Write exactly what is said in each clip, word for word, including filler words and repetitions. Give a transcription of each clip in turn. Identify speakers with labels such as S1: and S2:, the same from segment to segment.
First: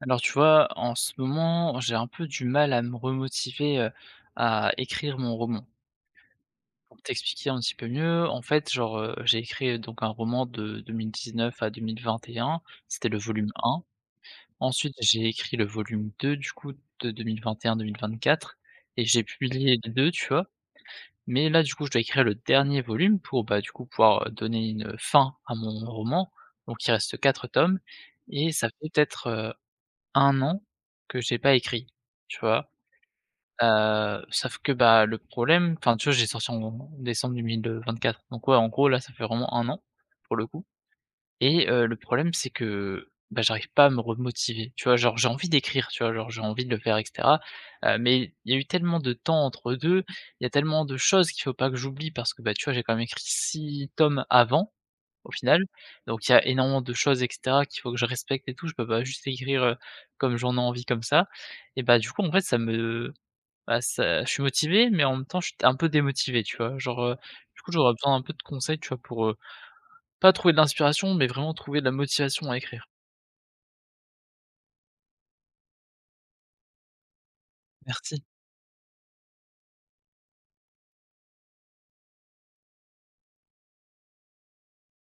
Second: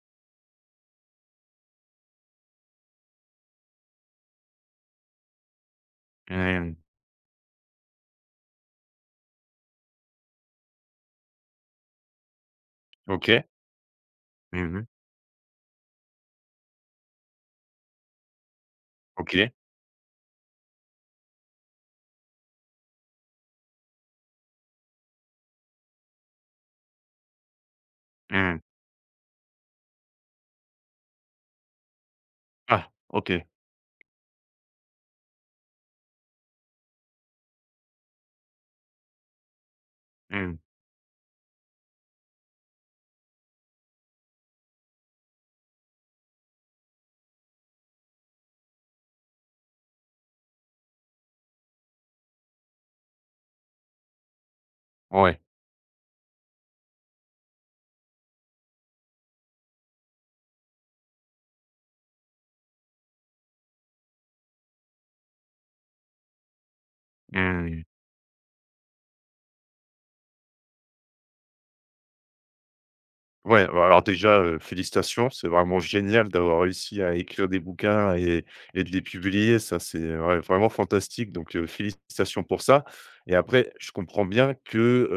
S1: Alors tu vois, en ce moment, j'ai un peu du mal à me remotiver, heu, à écrire mon roman.
S2: Mhm.
S1: Pour t'expliquer un petit peu mieux, en fait, genre, heu, j'ai écrit, heu, donc un roman de deux mille dix-neuf à deux mille vingt et un, c'était le
S2: Okay.
S1: volume un.
S2: Mhm.
S1: Ensuite, j'ai écrit le volume deux du coup de deux mille vingt et un-deux mille vingt-quatre et un-deux mille vingt-quatre et j'ai
S2: Okay.
S1: publié les deux, tu vois? Mais là, du coup, je dois écrire le dernier volume pour, bah, du coup, pouvoir, heu, donner une fin à mon roman. Donc il reste quatre tomes et
S2: Mhm.
S1: ça fait peut-être un an que j'ai pas écrit, tu vois?
S2: Ah, okay.
S1: Heu, sauf que, bah, le problème, enfin, tu vois, j'ai sorti en décembre deux mille vingt-quatre, donc ouais, en gros, là, ça fait vraiment un an, pour le
S2: Mhm.
S1: coup. Et heu, le problème, c'est que, bah, j'arrive pas à me remotiver, tu vois? Genre, j'ai envie d'écrire, tu vois? Genre, j'ai envie de le faire et cetera, heu, mais il y a eu tellement de temps entre deux, il y a tellement de choses qu'il faut pas que j'oublie parce que, bah, tu vois, j'ai quand même écrit six tomes avant au
S2: Ouais.
S1: final, donc il y a énormément de choses et cetera qu'il faut que je respecte et tout, je peux pas juste écrire, heu, comme j'en ai envie comme ça. Et bah, du coup, en fait, ça me bah, ça je suis motivé, mais en même temps, je suis un peu démotivé, tu vois? Genre, heu, du coup,
S2: Mmh.
S1: j'aurais besoin un peu de conseils, tu vois? Pour, heu, pas trouver de l'inspiration, mais vraiment trouver de la motivation à écrire.
S2: Ouais, bah, alors déjà, heu, félicitations, c'est vraiment génial d'avoir réussi à écrire des bouquins
S1: Merci.
S2: et et de les publier. Ça, c'est ouais, vraiment fantastique, donc heu, félicitations pour ça. Et après, je comprends bien que,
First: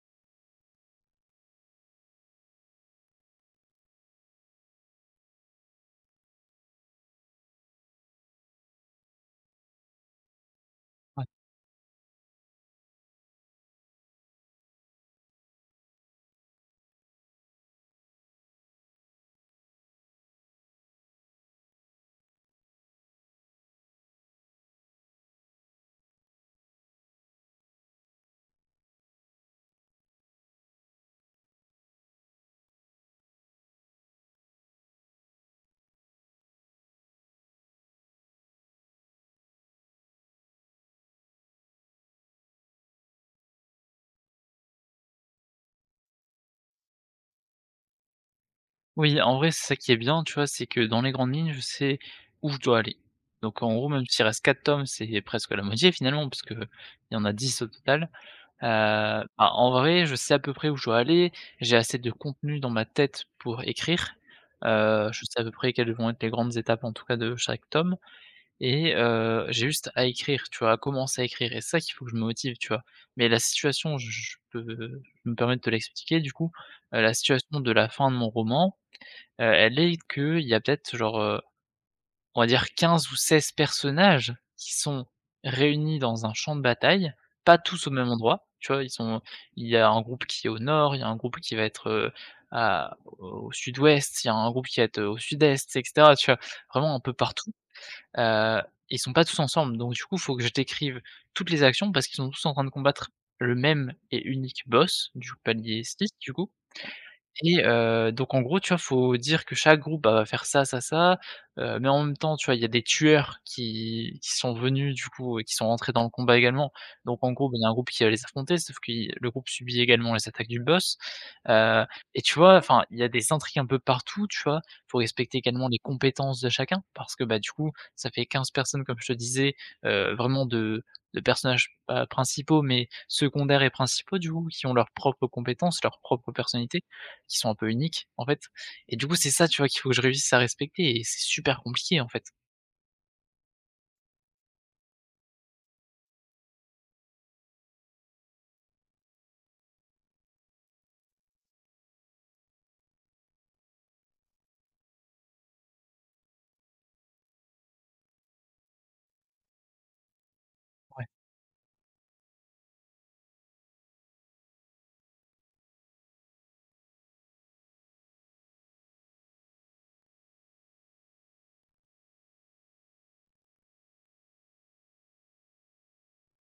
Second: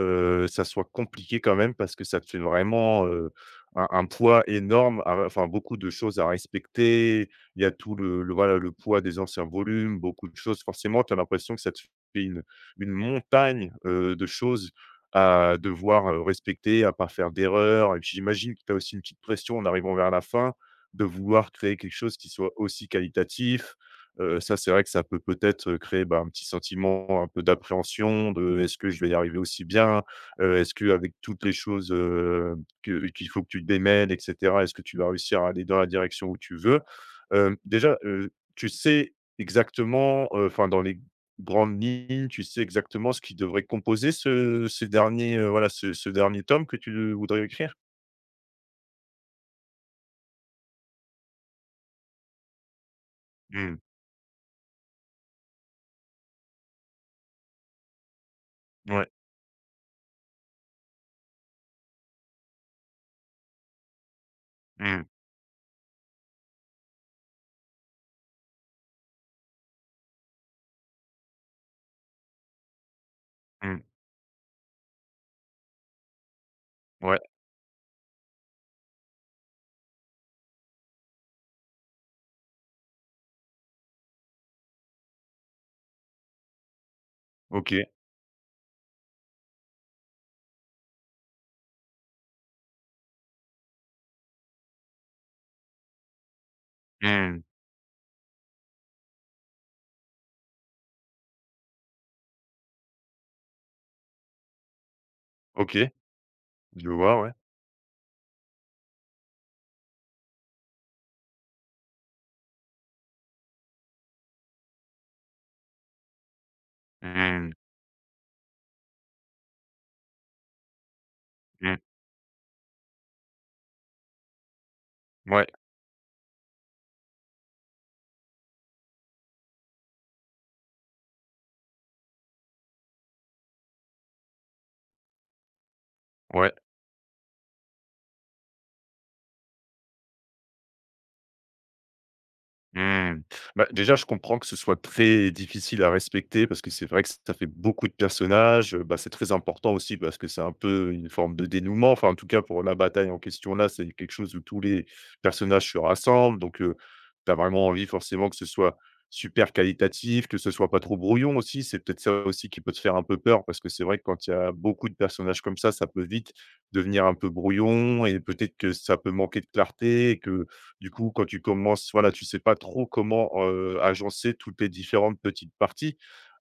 S2: heu, ça soit compliqué quand même parce que ça te fait vraiment, heu, un un poids énorme à enfin beaucoup de choses à respecter. Il y a tout le le voilà, le poids des anciens volumes, beaucoup de choses. Forcément, tu as
S1: Ouais.
S2: l'impression que ça te fait une une montagne, heu, de choses à devoir, heu, respecter, à pas faire d'erreurs et puis j'imagine que tu as aussi une petite pression en arrivant vers la fin, de vouloir créer quelque chose qui soit aussi qualitatif. Heu, ça, c'est vrai que ça peut peut-être, heu, créer, bah, un petit sentiment un peu d'appréhension de: «Est-ce que je vais y arriver aussi bien? Heu, est-ce que avec toutes les choses, heu, que qu'il faut que tu démêles et cetera, est-ce que tu vas réussir à aller dans la direction où tu veux?» hem, déjà, heu, tu sais exactement, enfin dans les grande ligne, tu sais exactement ce qui devrait composer ce ce dernier, heu, voilà, ce ce dernier tome que tu voudrais écrire?
S1: Oui, en vrai, c'est ça qui est bien, tu vois? C'est que dans les grandes lignes, je sais où je dois aller. Donc en
S2: Mmh.
S1: gros, même s'il reste quatre tomes, c'est presque la moitié finalement, parce que il y en a dix au total. Heu,
S2: Ouais.
S1: bah, en vrai, je sais à peu près où je dois aller. J'ai assez de contenu dans ma tête pour écrire.
S2: Mmh.
S1: Heu, je sais à peu près quelles vont être les grandes étapes, en tout cas, de chaque tome. Et heu, j'ai juste à écrire, tu vois? À commencer à écrire, et c'est ça qu'il faut que je me motive, tu vois? Mais la
S2: Mmh.
S1: situation, j je peux je me permettre de te l'expliquer, du coup. Heu, la
S2: Ouais.
S1: situation de la fin de mon roman, heu, elle est qu'il y a peut-être genre, euh, on va dire quinze ou seize personnages qui sont réunis dans un champ de bataille, pas
S2: OK.
S1: tous au même endroit, tu vois? Ils sont il y a un groupe qui est au nord, il y a un groupe qui va être, heu, à au sud-ouest, il y a un groupe qui va être au sud-est et cetera, tu vois? Vraiment un peu
S2: Mmh.
S1: partout, heu, ils sont pas tous ensemble, donc du coup, il faut que je décrive toutes les actions parce qu'ils sont tous en train de combattre le même et unique boss du palier
S2: OK.
S1: six, du coup.
S2: Je vois, ouais.
S1: Et heu, donc en gros, tu vois, faut dire que chaque groupe, bah, va faire ça, ça, ça, heu, mais en même temps, tu vois, il y a des tueurs qui qui sont venus du coup et qui sont rentrés dans le combat également. Donc en gros,
S2: Mmh.
S1: bah, il y a un groupe qui va les affronter, sauf qu'il le groupe subit également les attaques du boss,
S2: Mmh.
S1: heu et tu vois, enfin, il y a des intrigues un peu partout, tu vois? Faut respecter
S2: Ouais.
S1: également les compétences de chacun parce que, bah, du coup, ça fait quinze personnes comme je te disais, heu, vraiment de de personnages, pas principaux, mais secondaires et principaux du coup, qui ont leurs propres compétences, leurs propres
S2: Ouais.
S1: personnalités qui sont un peu uniques, en fait. Et du coup, c'est ça, tu vois, qu'il faut que je réussisse à respecter, et c'est super compliqué, en fait.
S2: Mmh. Bah, déjà, je comprends que ce soit très difficile à respecter parce que c'est vrai que ça fait beaucoup de personnages. Heu, bah, c'est très important aussi parce que c'est un peu une forme de dénouement. Enfin, en tout cas, pour la bataille en question là, c'est quelque chose où tous les personnages se rassemblent. Donc, heu, tu as vraiment envie forcément que ce soit super qualitatif, que ce soit pas trop
S1: Ouais,
S2: brouillon aussi. C'est peut-être ça aussi qui peut te faire un peu peur parce que c'est vrai que quand il y a beaucoup de personnages comme ça, ça peut vite devenir un peu brouillon et peut-être que ça peut manquer de clarté et que du coup, quand tu commences, voilà, tu sais pas trop comment, heu, agencer toutes les différentes petites parties,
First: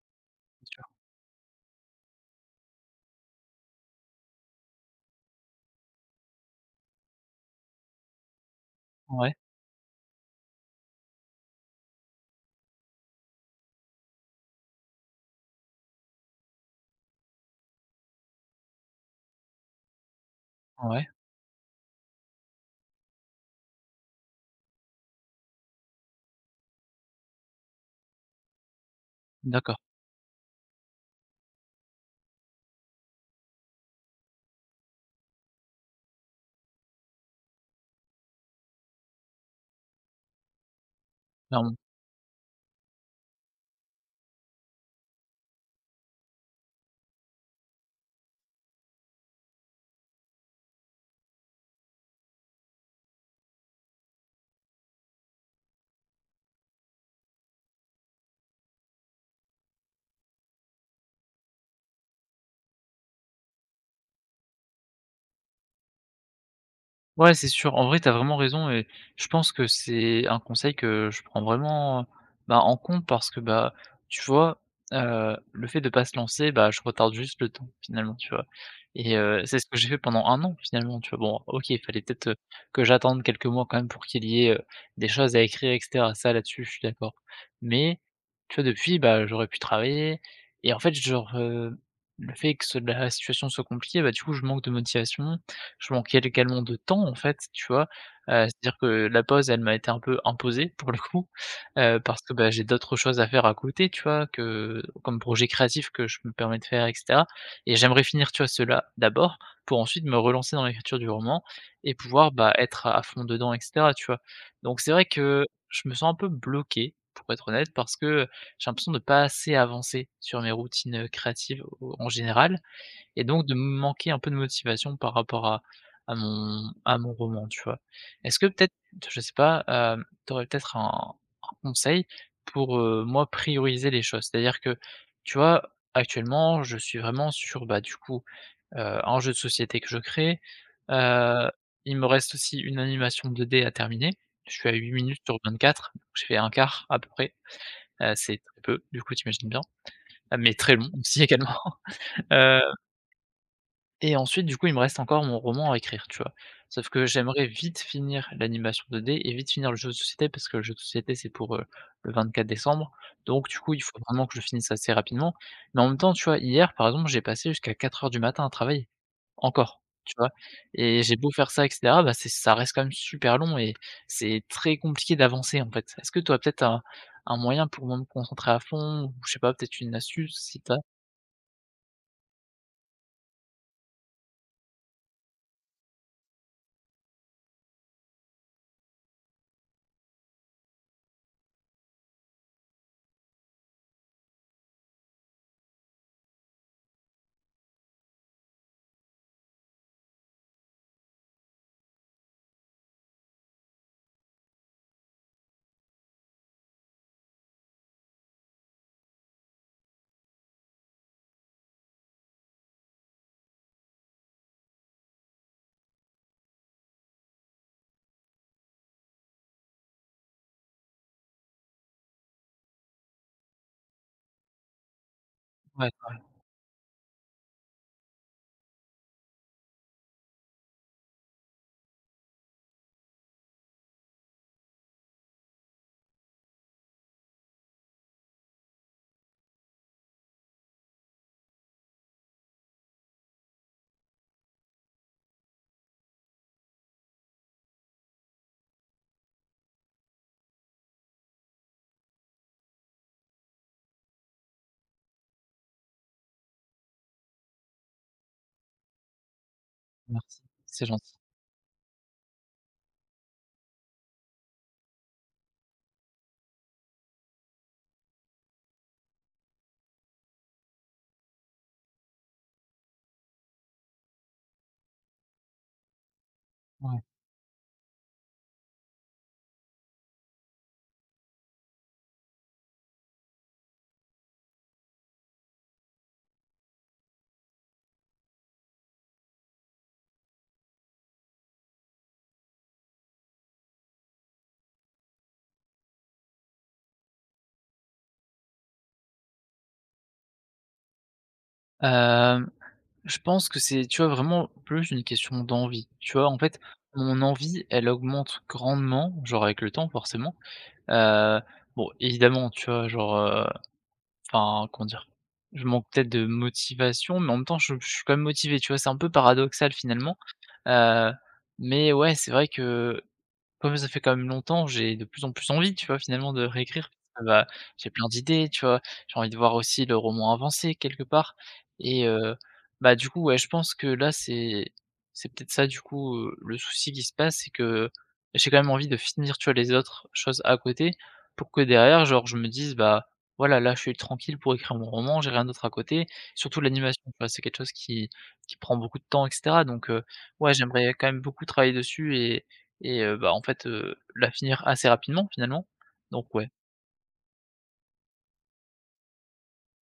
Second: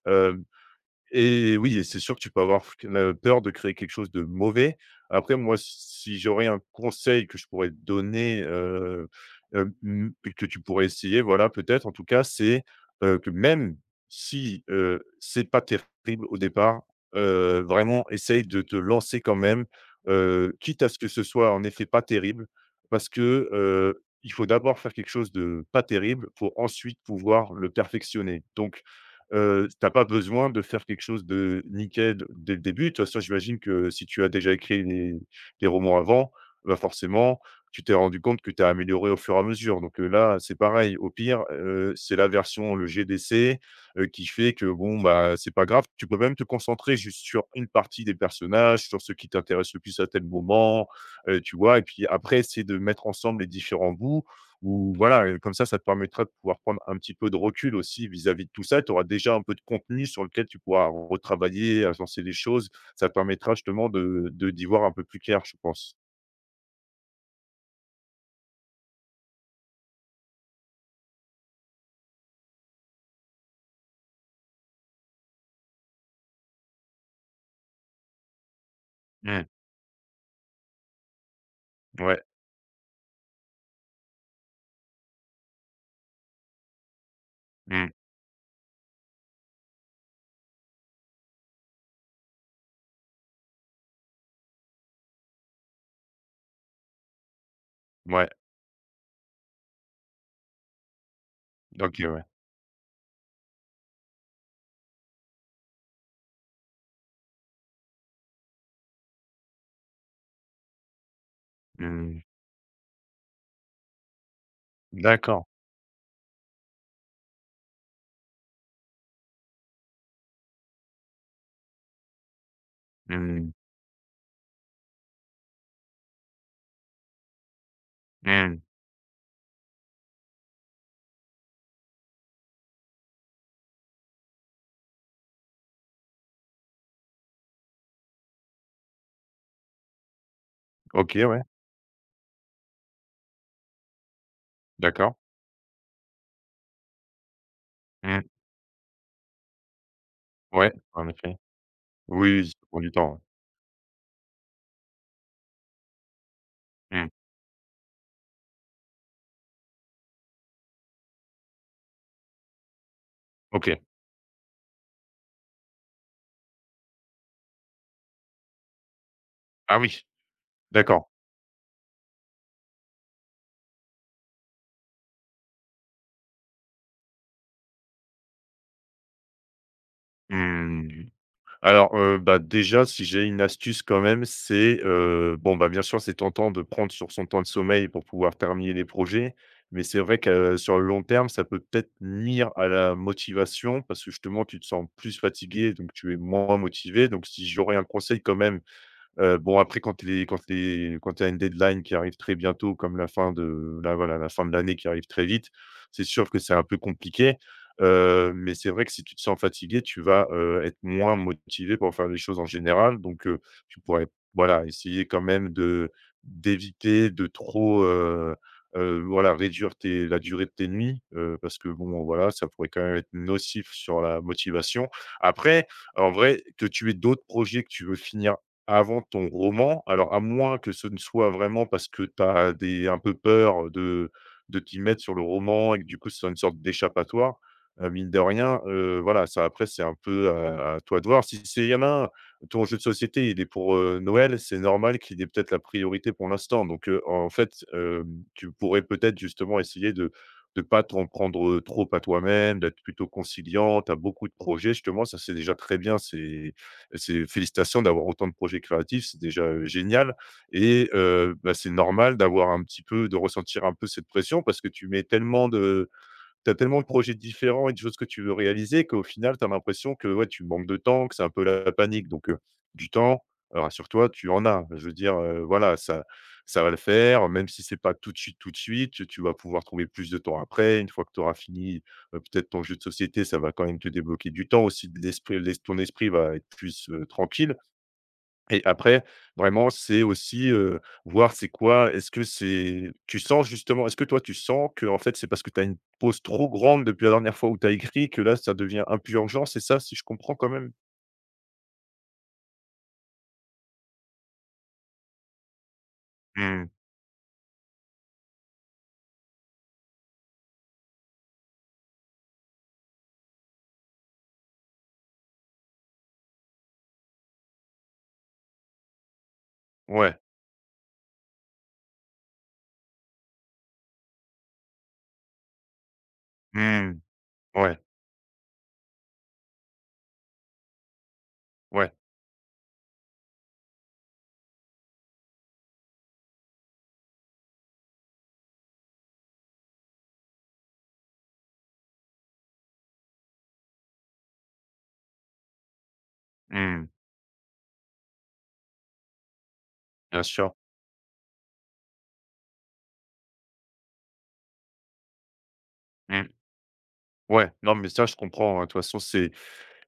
S2: hem
S1: bien sûr.
S2: et oui et c'est sûr que tu peux avoir f la peur de créer quelque chose de mauvais. Après moi, si j'aurais un conseil que je pourrais te donner, heu,
S1: Ouais,
S2: hem, mmh, et que tu pourrais essayer, voilà, peut-être en tout cas, c'est, heu, que même si, heu, c'est pas terrible au départ, heu, vraiment essaye de te lancer quand même, heu, quitte à ce
S1: ouais,
S2: que ce soit en effet pas terrible parce que, heu, il faut d'abord faire quelque chose de pas terrible pour ensuite pouvoir le perfectionner. Donc Heu,
S1: d'accord.
S2: tu pas besoin de faire quelque chose de nickel dès le début. De toute façon, j'imagine que si tu as déjà écrit des des romans avant, bah, forcément, tu t'es rendu compte que tu as amélioré au fur et à mesure. Donc, heu, là, c'est pareil. Au pire, heu, c'est la version, le G D C, heu, qui fait que bon, bah, c'est pas grave. Tu peux même te concentrer juste sur une partie des personnages, sur ce qui t'intéresse le plus à tel moment, heu, tu vois? Et puis après, c'est de mettre ensemble les différents bouts ou voilà, comme ça, ça te permettra de pouvoir prendre un petit peu de recul aussi vis-à-vis de tout ça. Tu auras déjà un peu de contenu sur lequel tu pourras retravailler, agencer des choses. Ça te permettra justement de de d'y voir un peu plus clair, je pense.
S1: Ouais, c'est sûr. En vrai, tu as vraiment raison, et je pense que c'est un conseil que je prends vraiment, bah, en compte parce que, bah, tu vois, heu, le fait de pas se lancer, bah, je retarde juste le temps finalement, tu vois? Et heu,
S2: Mmh.
S1: c'est ce que j'ai fait pendant un an finalement, tu vois? Bon, OK, il fallait
S2: Ouais.
S1: peut-être, heu, que j'attende quelques mois quand même pour qu'il y ait, heu, des choses à écrire et cetera. Ça, là-dessus, je suis d'accord.
S2: Mmh.
S1: Mais tu vois, depuis, bah, j'aurais pu travailler, et en fait, genre, heu, le fait que ce la situation soit compliquée, bah, du coup, je manque de motivation. Je manquais également de temps, en fait, tu vois?
S2: Ouais.
S1: Heu, c'est-à-dire que la pause, elle m'a été un peu imposée, pour le coup, heu,
S2: OK,
S1: parce
S2: ouais.
S1: que, bah, j'ai d'autres choses à faire à côté, tu vois? Que comme projet créatif que je me permets de faire et cetera, et j'aimerais finir, tu vois, ceux d'abord pour ensuite me relancer dans l'écriture du roman et
S2: Mmh.
S1: pouvoir, bah, être à fond dedans et cetera, tu vois? Donc c'est vrai que
S2: D'accord.
S1: je me sens un peu bloqué, pour être honnête, parce que j'ai l'impression de pas assez avancer sur mes routines créatives au en général, et donc
S2: Mmh.
S1: de me manquer un peu de motivation par rapport à à mon à mon roman, tu vois? Est-ce que
S2: Mmh.
S1: peut-être, je sais pas, hem, tu aurais peut-être un un conseil pour, heu, moi prioriser les choses? C'est-à-dire que, tu vois, actuellement, je suis vraiment sur, bah, du coup, heu, un jeu de société que je crée,
S2: OK, ouais.
S1: heu, il me reste aussi une animation deux D à terminer. Je suis à huit
S2: D'accord.
S1: minutes sur vingt-quatre, je fais un quart à peu près, heu,
S2: Mmh.
S1: c'est très peu, du coup tu imagines bien. Euh, mais
S2: Ouais,
S1: très long
S2: en
S1: aussi
S2: effet.
S1: également.
S2: Oui, ça prend du temps, ouais.
S1: Et ensuite, du coup, il me reste encore mon roman à écrire, tu vois? Sauf que
S2: Mmh.
S1: j'aimerais vite finir l'animation deux D et vite finir le jeu de société parce que le jeu de société, c'est pour, heu, le vingt-quatre décembre. Donc du coup,
S2: OK.
S1: il faut vraiment que je finisse assez rapidement. Mais en même temps, tu vois, hier, par exemple, j'ai passé jusqu'à quatre heures du matin à travailler,
S2: Ah
S1: encore,
S2: oui,
S1: tu vois? Et
S2: d'accord.
S1: j'ai beau faire ça et cetera, bah, c'est ça reste quand même super long, et c'est très compliqué d'avancer, en fait. Est-ce que tu as peut-être un un moyen pour moi me concentrer à fond? Ou je sais pas, peut-être une astuce si tu...
S2: Mmh. Alors, heu, bah, déjà, si j'ai une astuce quand même, c'est, heu, bon, bah, bien sûr, c'est tentant de prendre sur son temps de sommeil pour pouvoir terminer les projets, mais c'est vrai que, euh, sur le long terme, ça peut peut-être nuire à la motivation parce que justement, tu te sens plus fatigué, donc tu es moins motivé. Donc si j'aurais un conseil quand même. Heu, bon après quand les quand les quand tu as une deadline qui arrive très bientôt comme la fin de là voilà, la fin de l'année qui arrive très vite, c'est sûr que c'est un peu compliqué. Heu, mais c'est vrai que si tu te sens fatigué, tu vas, heu, être moins motivé pour faire les choses en général. Donc, heu, tu pourrais voilà, essayer quand même de d'éviter de trop, heu heu, voilà réduire tes la durée de tes nuits, heu, parce que bon voilà, ça pourrait quand même être nocif sur la motivation. Après,
S1: Ouais,
S2: en
S1: ouais,
S2: vrai, que tu aies d'autres projets que tu veux finir avant ton roman, alors à moins que ce ne soit vraiment parce que tu as des un peu peur, de de t'y mettre sur le roman et que du coup, ce soit une sorte d'échappatoire, heu, mine de rien, heu, voilà, ça après c'est un peu à à toi de voir. Si c'est Il y en a un, ton jeu de société, il est pour, heu, Noël, c'est normal qu'il ait peut-être la priorité pour l'instant. Donc, heu, en fait, hem, tu pourrais peut-être justement essayer de de pas t'en prendre, trop à toi-même, d'être plutôt conciliant. Tu as beaucoup de projets justement, ça c'est déjà très bien, c'est c'est félicitations d'avoir autant de projets créatifs, c'est déjà, heu, génial.
S1: merci, c'est
S2: Et
S1: gentil.
S2: heu, bah, c'est normal d'avoir un petit peu de ressentir un peu cette pression parce que tu mets tellement de tu as tellement de projets différents et de choses que tu veux réaliser qu'au final, tu as l'impression que, ouais, tu manques de temps, que c'est un peu la panique. Donc, heu, du temps, heu, rassure-toi, tu en as. Je veux dire, heu, voilà, ça ça va le
S1: Ouais.
S2: faire, même si c'est pas tout de suite, tout de suite, tu tu vas pouvoir trouver plus de temps après. Une fois que tu auras fini, heu, peut-être ton jeu de société, ça va quand même te débloquer du temps aussi, l'esprit l'es ton esprit va être plus, heu, tranquille. Et après, vraiment, c'est aussi, heu, voir c'est quoi est-ce que c'est tu sens justement est-ce que toi tu sens que en fait, c'est parce que tu as une pause trop grande depuis la dernière fois où tu as écrit que là, ça devient un peu urgent, c'est ça, si je comprends quand même?
S1: Hem Je pense que c'est, tu vois, vraiment plus une question d'envie. Tu vois, en fait,
S2: Mmh,
S1: mon envie, elle augmente grandement, genre avec le temps forcément. Heu, bon, évidemment, tu vois, genre, heu, enfin, comment dire? Je manque peut-être de motivation, mais en même temps, je je suis quand même motivé, tu vois? C'est un peu paradoxal finalement.
S2: ouais,
S1: Heu, mais ouais, c'est vrai que comme ça fait quand même longtemps, j'ai de plus en plus envie, tu vois, finalement, de réécrire.
S2: mmh,
S1: Ah bah,
S2: ouais,
S1: j'ai plein d'idées, tu vois? J'ai envie de voir aussi le roman avancer quelque part.
S2: ouais,
S1: Et heu, bah, du coup, ouais, je pense que là, c'est c'est peut-être ça, du coup, heu, le souci qui se passe, c'est que j'ai quand même envie de finir, tu vois, les autres choses à côté pour que derrière, genre, je me dise: «Bah, voilà, là, je suis tranquille pour écrire mon roman, j'ai rien d'autre à côté». Surtout
S2: mmh,
S1: l'animation, tu vois, c'est quelque chose qui qui prend beaucoup de temps et cetera, donc heu,
S2: bien sûr,
S1: ouais, j'aimerais quand même beaucoup travailler dessus. Et et heu, bah, en fait, heu, la finir assez rapidement finalement. Donc
S2: mmh,
S1: ouais,
S2: ouais, non, mais ça, je comprends, hein. De toute façon, c'est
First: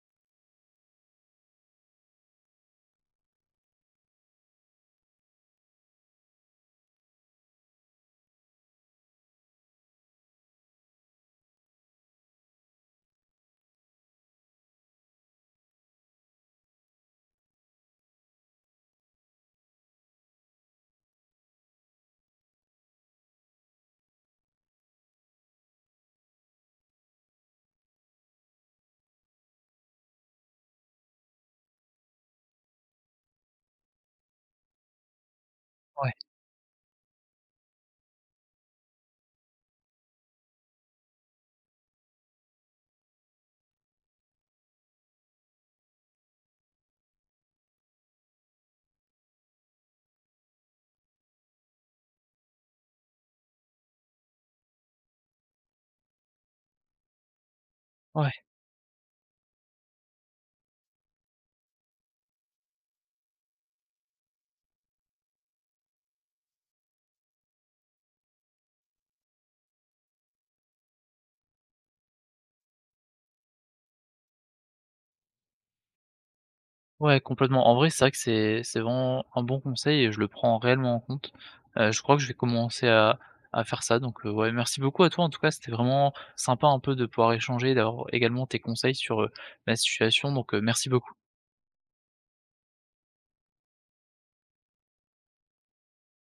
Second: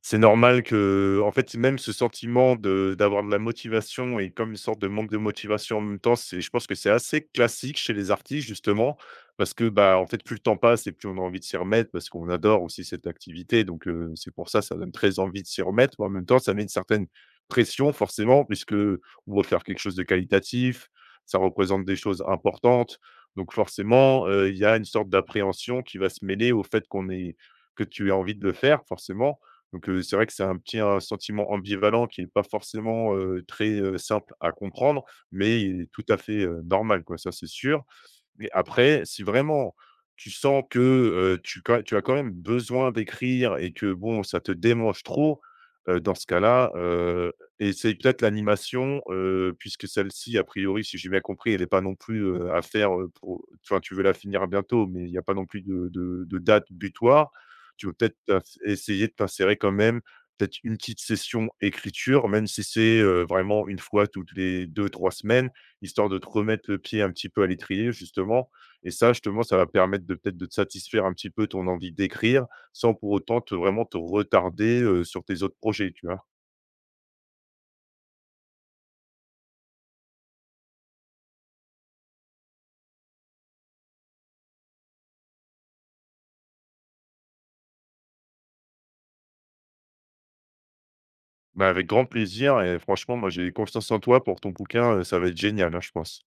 S2: C'est normal que, en fait, même ce sentiment de d'avoir de la motivation et comme une sorte de manque de motivation en même temps, c'est je pense que c'est assez classique chez les artistes justement, parce que, bah, en fait, plus le temps passe et plus on a envie de s'y remettre parce qu'on adore aussi cette activité donc heu, c'est pour ça, ça donne très envie de s'y remettre, mais en même temps, ça met une certaine pression forcément puisque on veut faire quelque chose de qualitatif, ça représente des choses importantes donc forcément, heu, il y a une sorte d'appréhension qui va se mêler au fait qu'on est que tu as envie de le faire forcément donc, heu, c'est vrai que c'est un petit, heu, sentiment ambivalent qui n'est pas forcément, heu, très, heu, simple à comprendre, mais il est tout
S1: ouais,
S2: à fait, heu, normal, quoi, ça c'est sûr. Mais après, si vraiment tu sens que, heu, tu quand tu as quand même besoin d'écrire et que bon, ça te démange trop, heu, dans ce cas-là, heu, essaye peut-être l'animation, heu, puisque celle-ci, a priori, si j'ai bien compris, elle n'est pas non plus, heu, à faire, heu, pour enfin, tu veux la finir bientôt, mais il n'y a pas non plus de de de date butoir. Tu veux peut-être
S1: ouais,
S2: t'in essayer de t'insérer quand même peut-être une petite session écriture, même si c'est, heu, vraiment une fois toutes les deux, trois semaines, histoire de te remettre le pied un petit peu à l'étrier justement et ça justement, ça va permettre de peut-être de te satisfaire un petit peu ton envie d'écrire, sans pour autant te vraiment te retarder, heu, sur tes autres projets, tu vois?
S1: ouais, complètement. En vrai, c'est vrai que c'est c'est vraiment un bon conseil, et je le prends réellement en compte. Heu, je crois que je vais commencer à à faire ça, donc heu, ouais, merci beaucoup à toi en tout cas, c'était vraiment sympa un peu de pouvoir échanger, d'avoir également tes conseils sur, heu, ma situation, donc heu, merci beaucoup.
S2: Bah, avec grand plaisir et franchement, moi j'ai confiance en toi pour ton bouquin, heu, ça va être génial, hein, je pense.